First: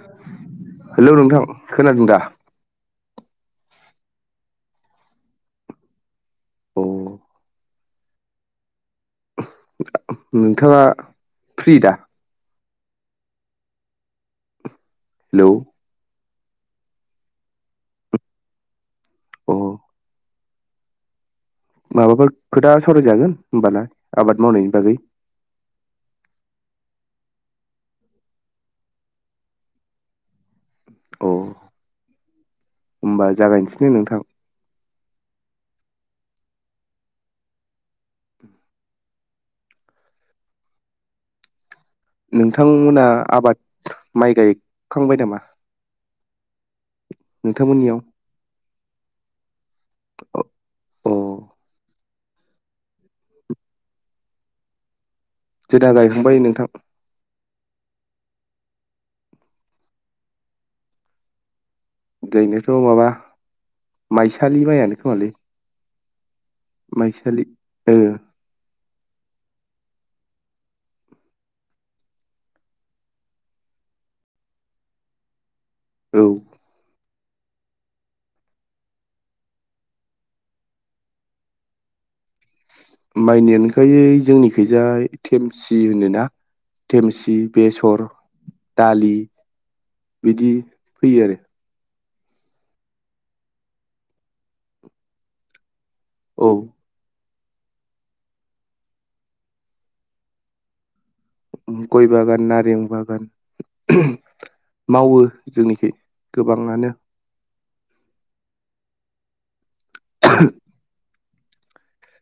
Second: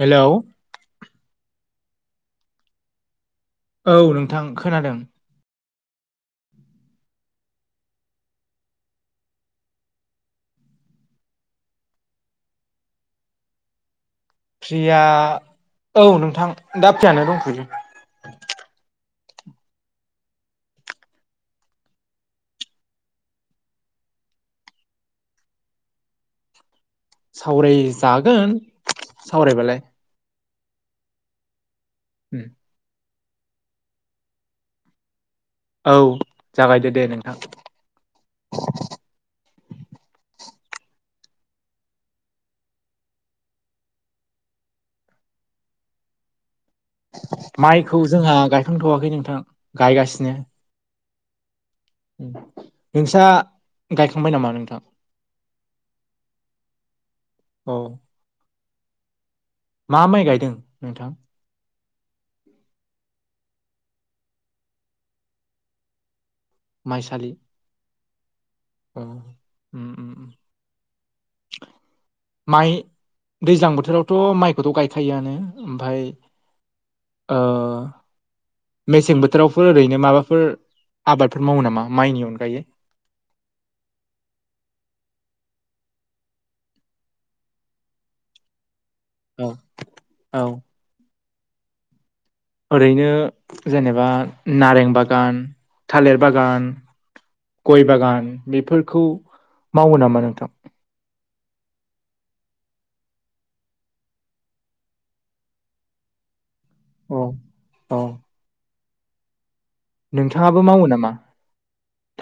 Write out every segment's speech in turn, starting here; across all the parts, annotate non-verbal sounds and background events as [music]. Hello hello नोंथां खोनादों दा औ नोंथां खोनादों औ नोंथाङा फ्रि दा फ्रिया हेलौ औ नोंथां दा फ्रियानो दंथ'यो अ माबाफोर खोथा सरायजागोन होनबाना आबाद मावनायनि बागै [inaudible] सावराय जागोन सावरायबालाय औ ह [inaudible] होम्बा जागायनोसै दै नोंथां औ जागायदो दे नोंथां नोंथांमोना आबाद माइ गायखांबाय नामा नोंथांमोननियाव माइखौ जोंहा गायखांथ'वाखै नोंथां गायगासिनो औ नोंस्रा गायखांबाय नामा नोंथां जेदा गायखांबाय नोंथां औ मा माइ गायदों नोंथां ओरैनोथ' माबा माइसालि माइआनो खोमालै माइसालि ओ औ उम उम-उम माइ दैज्लां बोथोरावथ' माइखौथ' गायखायोआनो ओमफ्राय औ [inaudible] मेसें बोथोरावफोर ओरैनो माबाफोर आबादफोर मावो नामा माइनि अनगायै। माइनिअनगायै जोंनिखैजाय थेमसि होनोना थेमसि बेसर दालि औ औ बिदि फैयो आरो ओरैनो जेनेबा नारें बागान थालिर आरो औ बागान गय बागान बेफोरखौ मावो नामा नोंथां गय बागान नारें बागान मावो जोंनिखै गोबाङानो औ औ नोंथाङाबो मावो नामा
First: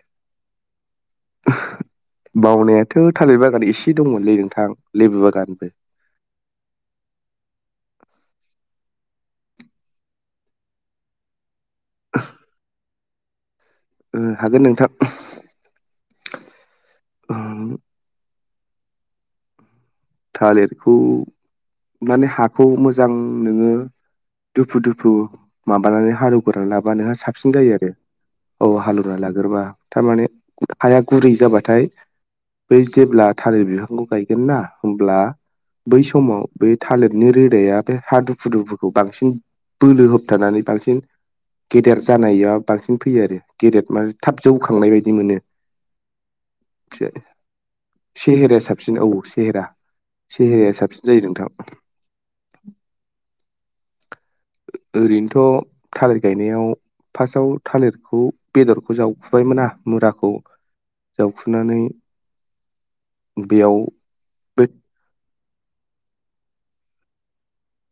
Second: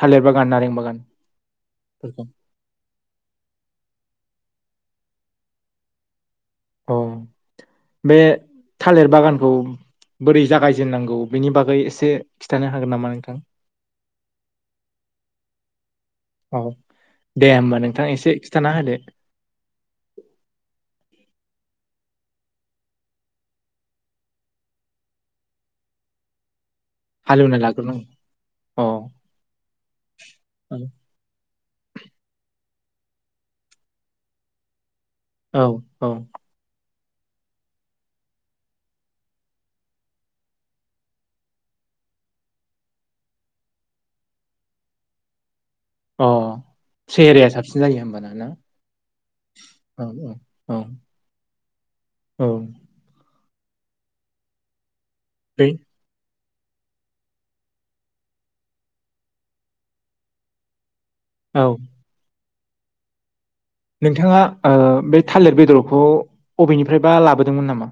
थालिर बागान नारें बागान ओहो बावनायाथ' थालिर बागान एसे। दंमोनलै नोंथां लेबोबागानबो। अ बे थालिर बागानखौ बोरै जागायजेननांगौ बेनि बागै बै एसे खिथानो हागोन नामा नोंथां। ओ हागोन नोंथां औ दे होमबा नोंथां एसे जानाल [unintelligible] थालिरखौ माने हाखौ मोजां नोङो। दुफु दुफु माबानानै हालेव ग्रोनानै लाबानो साबसिन हालेवना जायो आरो। लाग्रोनांगौ औ हालवा लाग्रोबा थारमाने हाया गुरै जाबाथाय। बै जेब्ला थालिर बिफांखौ गायगोन ना होब्ला औ बै औ समाव बे थालिरनि रोदाया बे हा दुफु दुफुखौ बांसिन बोलो होबथानानै बांसिन गेदेर जानाया बांसिन फैयो आरो गेदेर माने थाब जौखांनाय बायदि मोनो। अ बे सेहेराया साबसिन जायो होमबाना ना सेहेराया साबसिन औ सेहेरा। औ औ सेेहेराया औ साबसिन जायो नोंथां। औ ओरैनोथ' बै थालिर गायो बेयाव फासाव थालिरखौ बेदरखौ जावखुबाय मोना मुराखौ। औ जावखुनानै बेयाव नोंथांङा बे ओ बे थालिर बेदरखौ बबेनिफ्रायबा लाबोदोंमोन नामा?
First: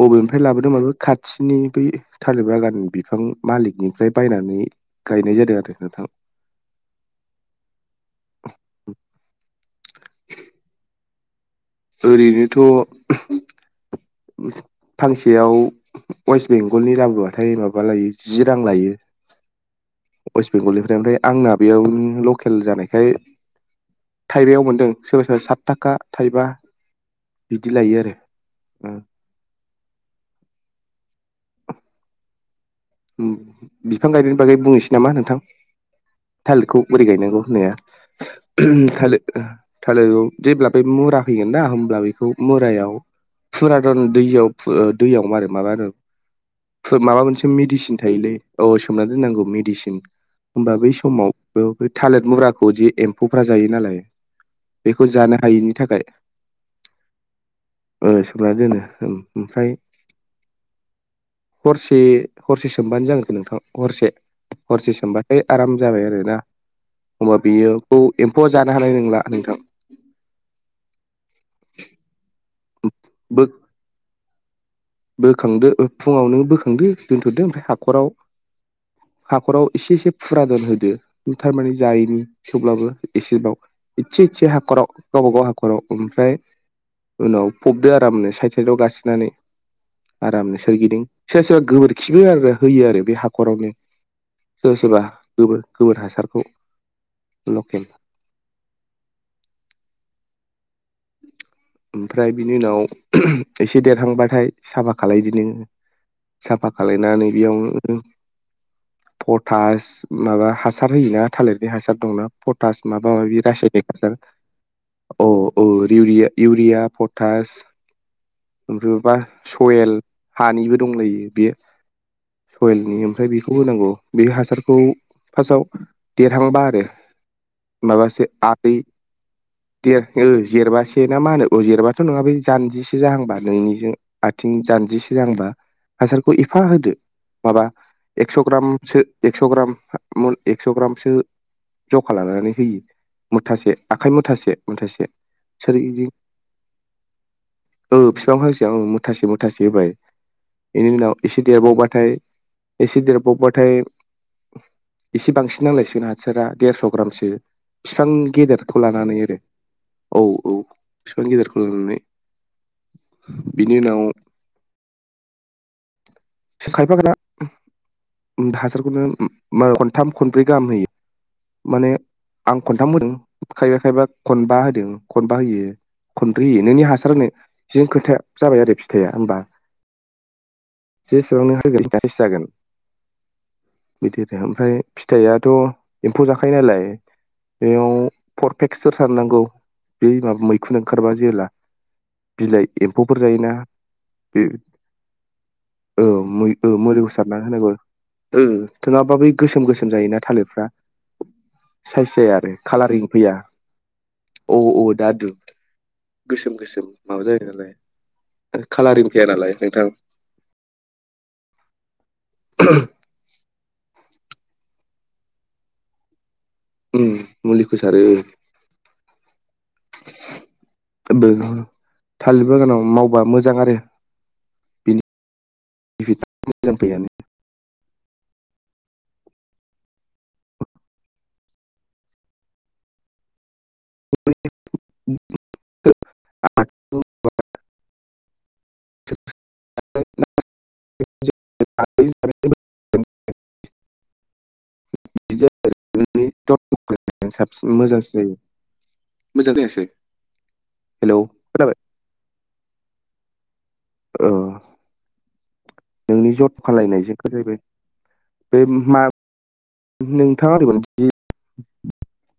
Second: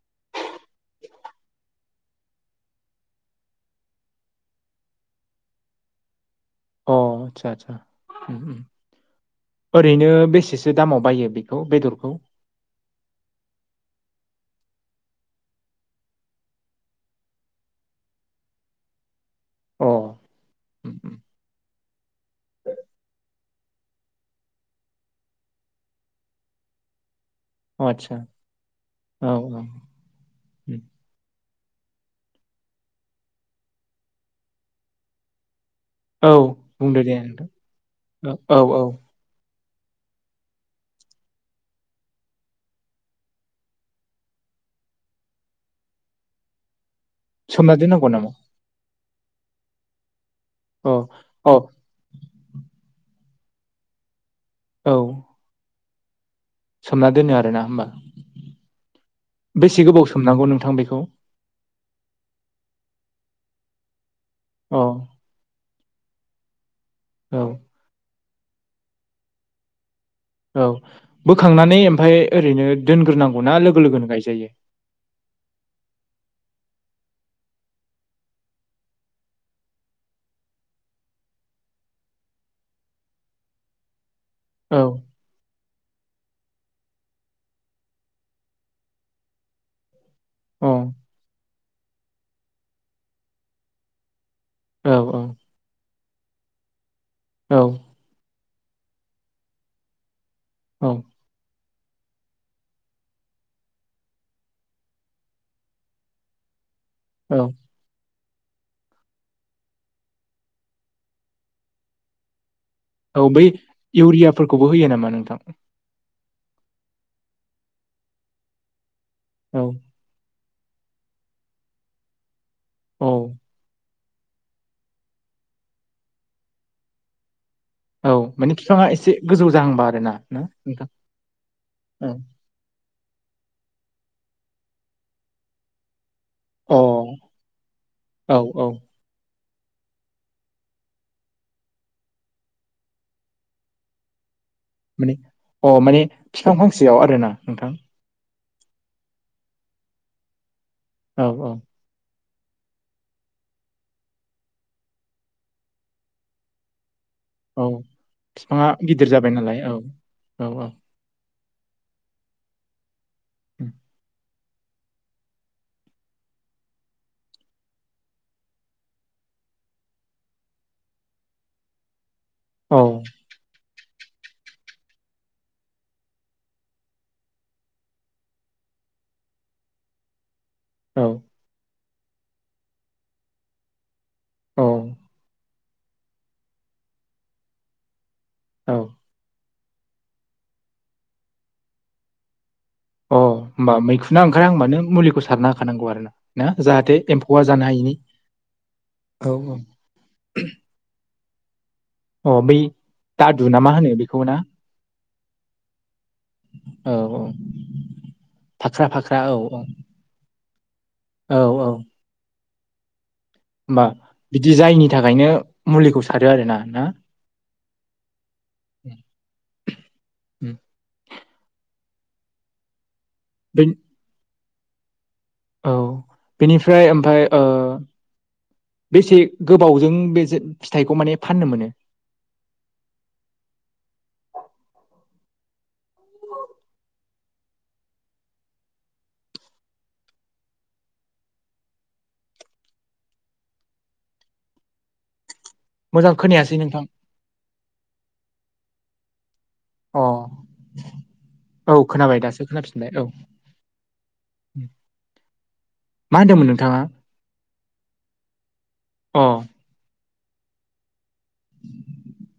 बबेनिफ्राय लाबोदों माने खाथिनि बै थालेट बागान बिफां मालिकनिफ्राय बायनानै। गायनाय जादों आरो नोंथां। अ आदसा आदसा ओरैनो बेसेसो दामाव बायो। बेखौ बेदरखौ? ओरैनोथ' फांसेयाव अवेस बेंगलनि लाबोबाथाय माबा लायो जि रां लायो। अ उम वेस्ट बेंगलनिफ्राय उम ओमफ्राय आंना बेयावनो लकेल जानायखाय थाइबायाव मोनदों सोरबा सोरबा सात थाखा थाइबा बिदि अ लायो आरो। आदसा औ औ। उम बिफां गायनायनि बागै बुंनोसै नामा नोंथां। औ थालिरखौ बुंदो बोरै दे गायनांगौ नोंथां होननाया औ औ औ उमह थालिर थालिरआव जेब्ला बे मुरा फैगोन ना होमब्ला बेखौ मुरायाव। फुरादन दैयाव फु ओ दैयाव मारै माबा आरो। फु माबा मोनसे सोमना मेडिसिन दोननांगौ नामा? थायोलै औ सोमना दोननांगौ मेडिसिन- होमबा अ बै समाव अ बे थालिर मुराखौ जि एम्फौफ्रा जायो नालाय। औ बेखौ जानो हायैनि थाखाय। सोमना दोनो आरोना होमबा? सोमना दोनो ओमफ्राय बेसे गोबाव सोमनांगौ नोंथां बेखौ? हरसे हरसे सोमबानो जागोन नोंथां हरसे अ हरसे सोमबाथाय आराम जाबाय आरोना। होमबा औ बियो बिखौ एमफऔआ जानो हानाय नंला नोंथां। औ बोखांनानै ओमफ्राय ओरैनो दोनग्रोनांगौना लोगो लोगोनो गायजायो? बोखांदो ओ फुंङावनो बोखांदो दोनथ'दो ओमफ्राय हाखराव हाखराव एसे एसे फुरादोन होदो थारमाने जायैनि थेवब्लाबो एसेबाव। इसे इसे औ हाखराव गावबाागाव हाखराव ओमफ्राय उनाव फबदो आरामनो साइथ साइथाव गासिननानै। आरामनो अ सोरगिदिं सोर सोरबा गोबोरखिबो आरो होयो आरो बे हाखरावनो। सोरबा औ सोरबा गोबोर गोबोर हासारखौ औ लकेल। औ। ओमफ्राय बिनि उनाव उमह उमह एसे देरहांबाथाय साफा खालदो नोंङो। साफा खालायनानै औ बेयावनो पटास माबा हासार होयोना थालिरनि हासार दंना औ माबााब बै र सार इउरियाफोरखौबो होयो नामा औ नोंथां? [unintelligible] रिउरिया इउरिया पटास ओमफ्रायबा औ सयेल। हानिबो दंलायो बे सवेलनि औ ओमफ्राय बेखौ होनांगौ बे हासारखौ खौ फार्स्टाव देरहांबा आरो औ माबासे माने आै बिफाङा एसे गोजौ जाहांबा ग [unintelligible] आरोना ओ ना नोंथां जेरबासे ना मा होनो औ जेरबाथ' नंङा बेै जानजिससे जाहांबानो नोंनिजों आथिं जानजि से जाहांबा हासारखौ एफा औ होदो माबा अ एक्स' औ औ ग्रामसो एकस' ग्राम मुल एकस ग्रामसो जखा लानानै होयो मुथासे आखाय मुथासे मुथासे माने अ माने सोरगिदिं बिफां फांसेयाव आरोना नोंथां? बिफां औ फांसेयाव मुथासे मुथासे होबाय बेनि उनाव औ एसे औ देरबावबाथाय एसे देरबावबाथाय एसे बांसिन नांलायसिगोन हासारा देरस ग्रामसो औ फिफां बिफाङा गेदेरखौ गिदिर लानानै जाबाय आरो नालाय औ औ फिफां गेदेरखौ लानानै बिनि उनाव खायफागोना हासारखौनो खनथाम खनब्रै गाहाम होयो माने आं औ खनथाम होदों खायफा खायफा खनबा होदों खनबा होयो । खनब्रै होयोलै नोंनि हासार होनायजों खोथा जाबाय आरो फिथाइया होमबा । औ जेसेबांनो [unintelligible] बिदि आरो औ ओमफ्राय फिथाइयाथ एम्फौ जाखायो नालाय बेयाव अ परफेक्सफोर सारनांगौ बे माबा मैखुन ओंखारबा जेब्ला बिलाइ एम्फौफोर अ जायोना होमबा मैखुनना बे ओंखारहांबानो मुलिखौ सारना होखानांगौ औ आरो ना जाहाथे एम्फौआ जानो हायिनि । ओं नोंङाबा बे गोसोम गोसोम जायोना थालिरफ्रा साइस अ जाया आरो बै कालारिं फैया दादु ना मा होनो बेखौ ना? औ औ दा दु गोसोम गोसोम औ औ माबा जायो नालाय फाख्रा कालारिं फाख्रा फैया औ नालाय औ नोंथां । औ औ । होमबा बिदि जायिनि थाखायनो मुलिखौ सार उम्म मुलिखौ सारो । [unintelligible] थालिर बागानाव मावबा मोजां बेन आरो बेनि औ बेनिफ्राय ओमफ्राय ओ बेसे गोबावजों बे फिथाइखौ माने फाननो मोनो? [unintelligible] आ [unintelligible] मोजां खोनायासै नोंथां । साबसिन मोजांसिन जायो मोजां जायासै अ औ खोनाबाय दासो खोनाफिनबाय औ । ओ । मा नोंनि होनदोंमोन जथ नोंथाङा खालायनायजों सो जाहैबाय बे मा अ नोंथाङा ओरैबायदि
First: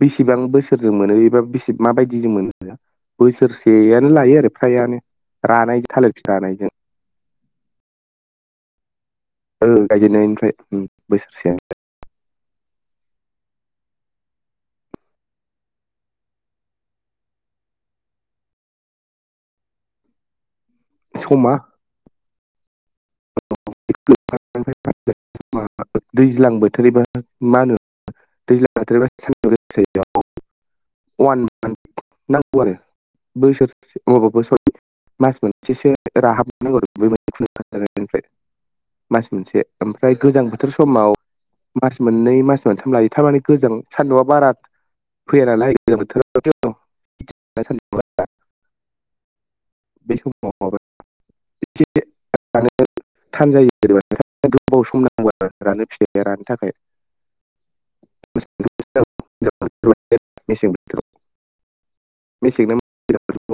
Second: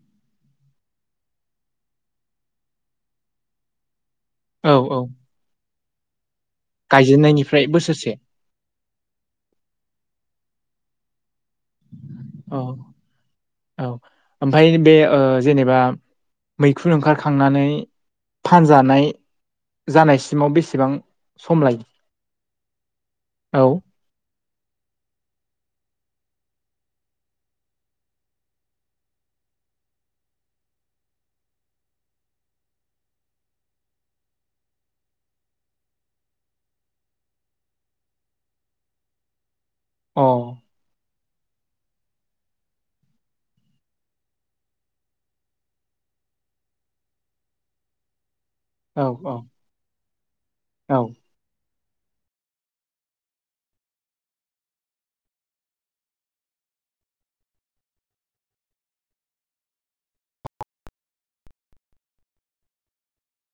बेसेबां बोसोरजों मोनो एबा बेसे माबायदिजों मोनो बोसोरसे लायो आरो फ्रायानो रानायजो थालिर फिथाइ रानायजो गायजेेननायनिफ्राय बोसोरसे औ गायजेननायनिफ्राय उम्म बोसोरसे । औ औ ओमफ्राय बे ओ जेनेबा मैखुन ओंखारखांनानै फानजानाय जानायसिमाव बेसे बां समा सम लायो [inaudible] दैज्लां बोथोरबा मा होनो? दैज्लां बोथोरबा [inaudible] वान मान्थ नांगौ आरो बोसोरसे [inaudible] सरि । मास मोनसेसो राहाब नांगौ बै मैखुन ओंखारनायनिफ्राय मास मोनसे । ओमफ्राय औ अ गोजां बोथोर समाव मास मोननै मास मोनथाम लायो । थारमाने गोजों सान्दुंआ बारा फैया नालाय बोथोरावथ' [inaudible] औ औ औ । [inaudible] थानजायो जेनेबा गोबाव सम नांगौ रानो फिथायाया रानो थाखाय । [inaudible] मेसें बोथोराव मेसें [inaudible]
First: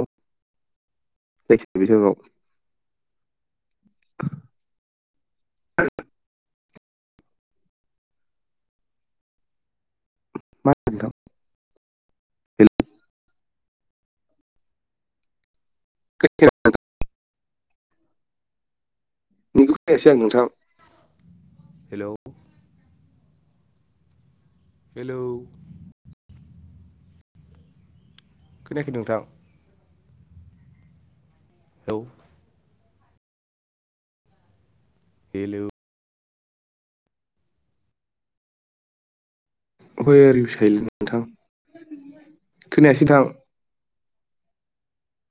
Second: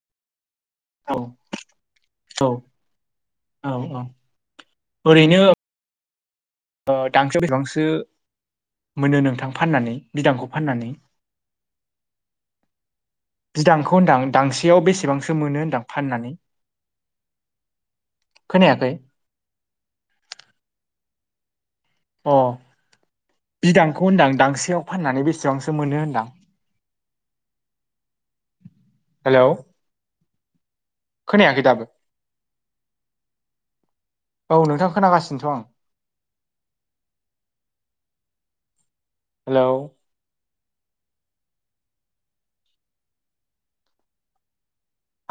औ औ [unintelligible] औ औ ओरैनो दांसोयाव बेसेबांसो मोनो नोंथां फाननानै? बिदांखौ मा फाननानै? होनो नोंथां बिदांखौ होनदां दांसेयाव बेसेबांसो मोनो होनदां फाननानै? हेल' [inaudible] खोनायाखै? नोंनिखौ खोनायासै आं नोंथां हेलौ । अ बिदांखौ होनदां गांसेयाव हेलौ फाननानै बेसेबांसो मोनो होनदां? खोनाखै नोंथां । हेलौ खोनायाखै दाबो हेलौ औ नोंथां । खोनागासिनोथ' आं हेलौ । हेल' । खैलै नोंथां खोनायासै नोंथां।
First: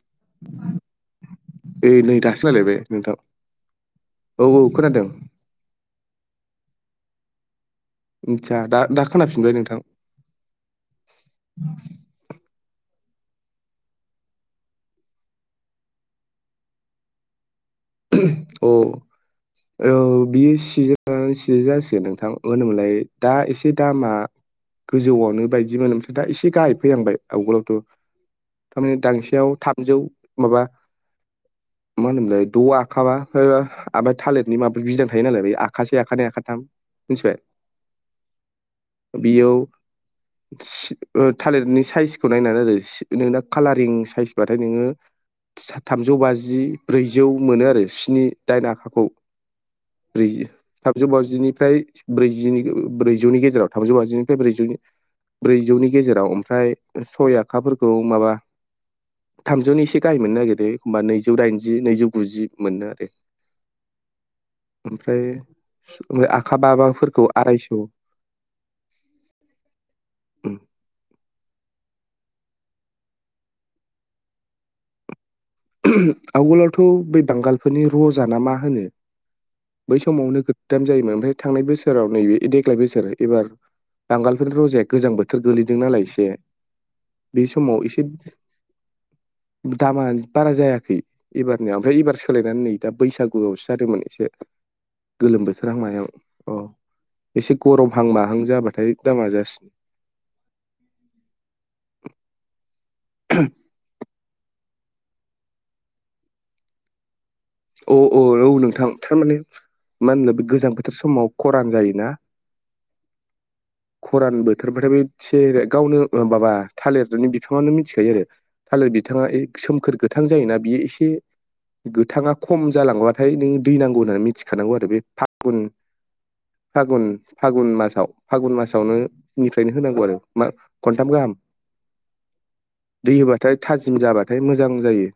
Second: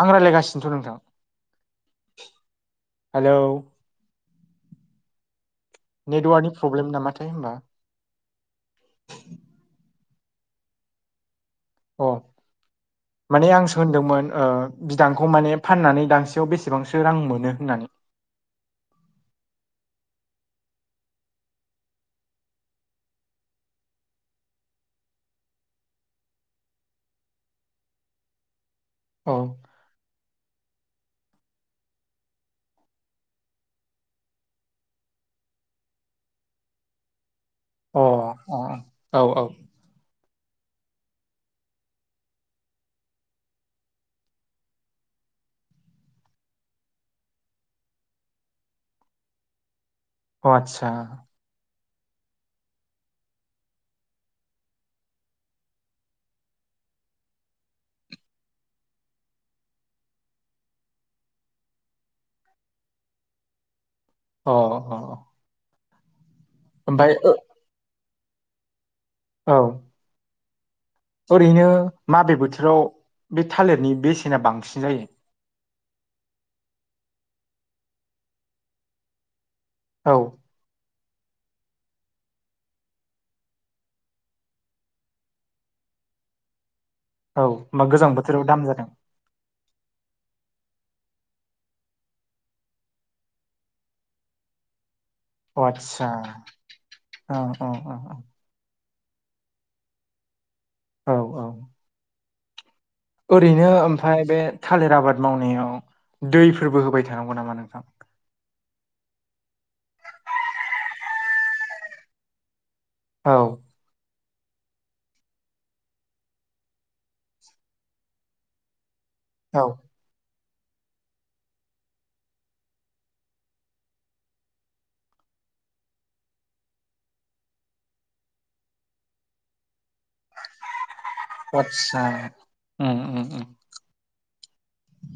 आं रायलायगासिनोथ' नोंथां [inaudible] नै नै दासो जालायबाय नोंथां। हेलौ औ औ खोनादों । नेटवार्कनि प्रब्लेम नामाथाय होनोमबा । आसा दा दा खोनाफिनबाय नोंथां । अ । [inaudible] माने आंसो होनदोंमोन बिदांखौ माने फाननानै दांसेयाव बेसेबांसो रां मोनो होननानै । औ । औ बियो सिजोन लानानै सिजेन जासिगोन नोंथां होनोमोनलाय दा एसे दामा गोजौआवनो बायदिमोनो ओमफ्राय दा एसे गाहाय फैनांबाय आवगोलावथ' थारमाने औ दांसेयाव थामजौ माबा मा होनोमलाय दआ आबा ओमफ्राय थालिरनि माबा गदां थायो नालाय बे आखसे आखानै आखाथाम मिथिबाय । अ अ औ औ । थालिरनि साइजखौ नायनानै आरो नोंना कालारिं साइसबाथाय नोङो । सा थामजौ बाजि ब्रैजौ मोनो आरो । स्नि दाइन आखाखौ ब्रैजि आदसा थामजौ बाजिनिफ्राय ब्रैजिनि ब्रैजौनि गेजेराव थामजौ बाजिनिफ्राय ब्रैजौनि ब्रैजौनि गेजेराव ओमफ्राय सय आफोरखौ माबा थामजौनि एसे गाहाय मोननो नागिरदों एखमबा नैजौ दाइनजि नैजौ गुजि मोनो आरो । अ अ । ओमफ्राय आखा बाबाफोरखौ आरायस' । औ । [inaudible] ओरैनो माबे बोथोराव बे थालिरनि बेसेना बांसिन जायो? आवगोलावथ' बै बांगालफोरनि रजाना मा होनो बै औ समावनो गोगोम जायोमोन ओमफ्राय थांनाय बोसोराव नैबे देग्लाय बोसोर एबार बांगालफोरनि रजाया गोजां बोथोर गोलैदों नालाय एसे बे औ समाव होमबा एसे गोजां बोथोराव दाम जादों दामा बारा जायाखै एबारनियाव ओमफ्राय इबार सोलायनानै नै दा बैसागुआवसो जादोंमोन एसे गोलोम अ बोथोरहां मायाव आदसा अ औ एसे औ औ गरमहां माहां जाबाथाय दामा जासिन औ औ ओरैनो ओमफफाय बे थालिर आबाद मावनायाव दैफोरबो होबाय थानांगौ नामा नोंथां अ औ औ नोंथां थारमाने मा होनो बे गोजां बोथोर समाव खरान जायोना औ खरान बोथोर बाथाय बे गावनो माबा थालिरनि बिफाङानो मिथिखायो आरो। थालिर बिथाङा औ सोमखोर गोथां जायोना बियो एसे गोथाङा खम जालांबाथाय नों दै नांगौ होननानै मिथिखानांगौ आरो बे फागुन फागुन फागुन मासाव फागुन मासावनो निफ्रायनो होनांगौ आरो मा खनथाम गाहाम आदसा उम दै उम उम होबाथाय थाजिम जाबाथाय मोजां जायो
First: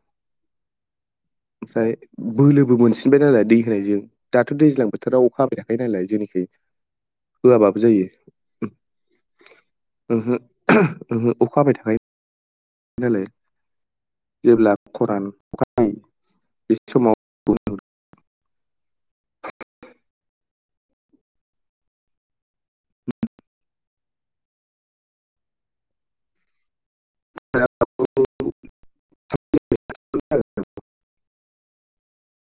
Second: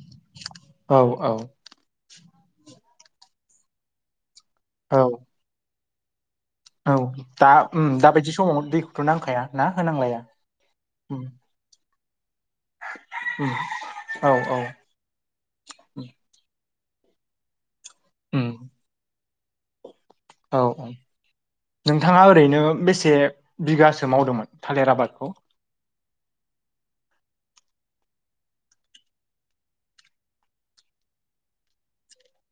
औ औ ओमफ्राय बोलोबो मोनसिनबाय नालाय दै होनायजों दाथ' दैज्लां औ बोथोराव अखा हाबाय थाखायो नालाय जेनेखि औ दा होआबाबो उम जायो दाबायदि समाव दैखौथ' नांखाया ना होनांलाया ओहो उम ओहो अखा हाबाय थाखायो नालाय उम औ औ जेब्ला खरान अखानायै उम बि समाव बयहाबो उम [inaudible] औ औ नोंथाङा ओरैनो बेसे बिगासो मावदोंमोन थालेर आबादखौ थालिर आबादखो [unintelligible]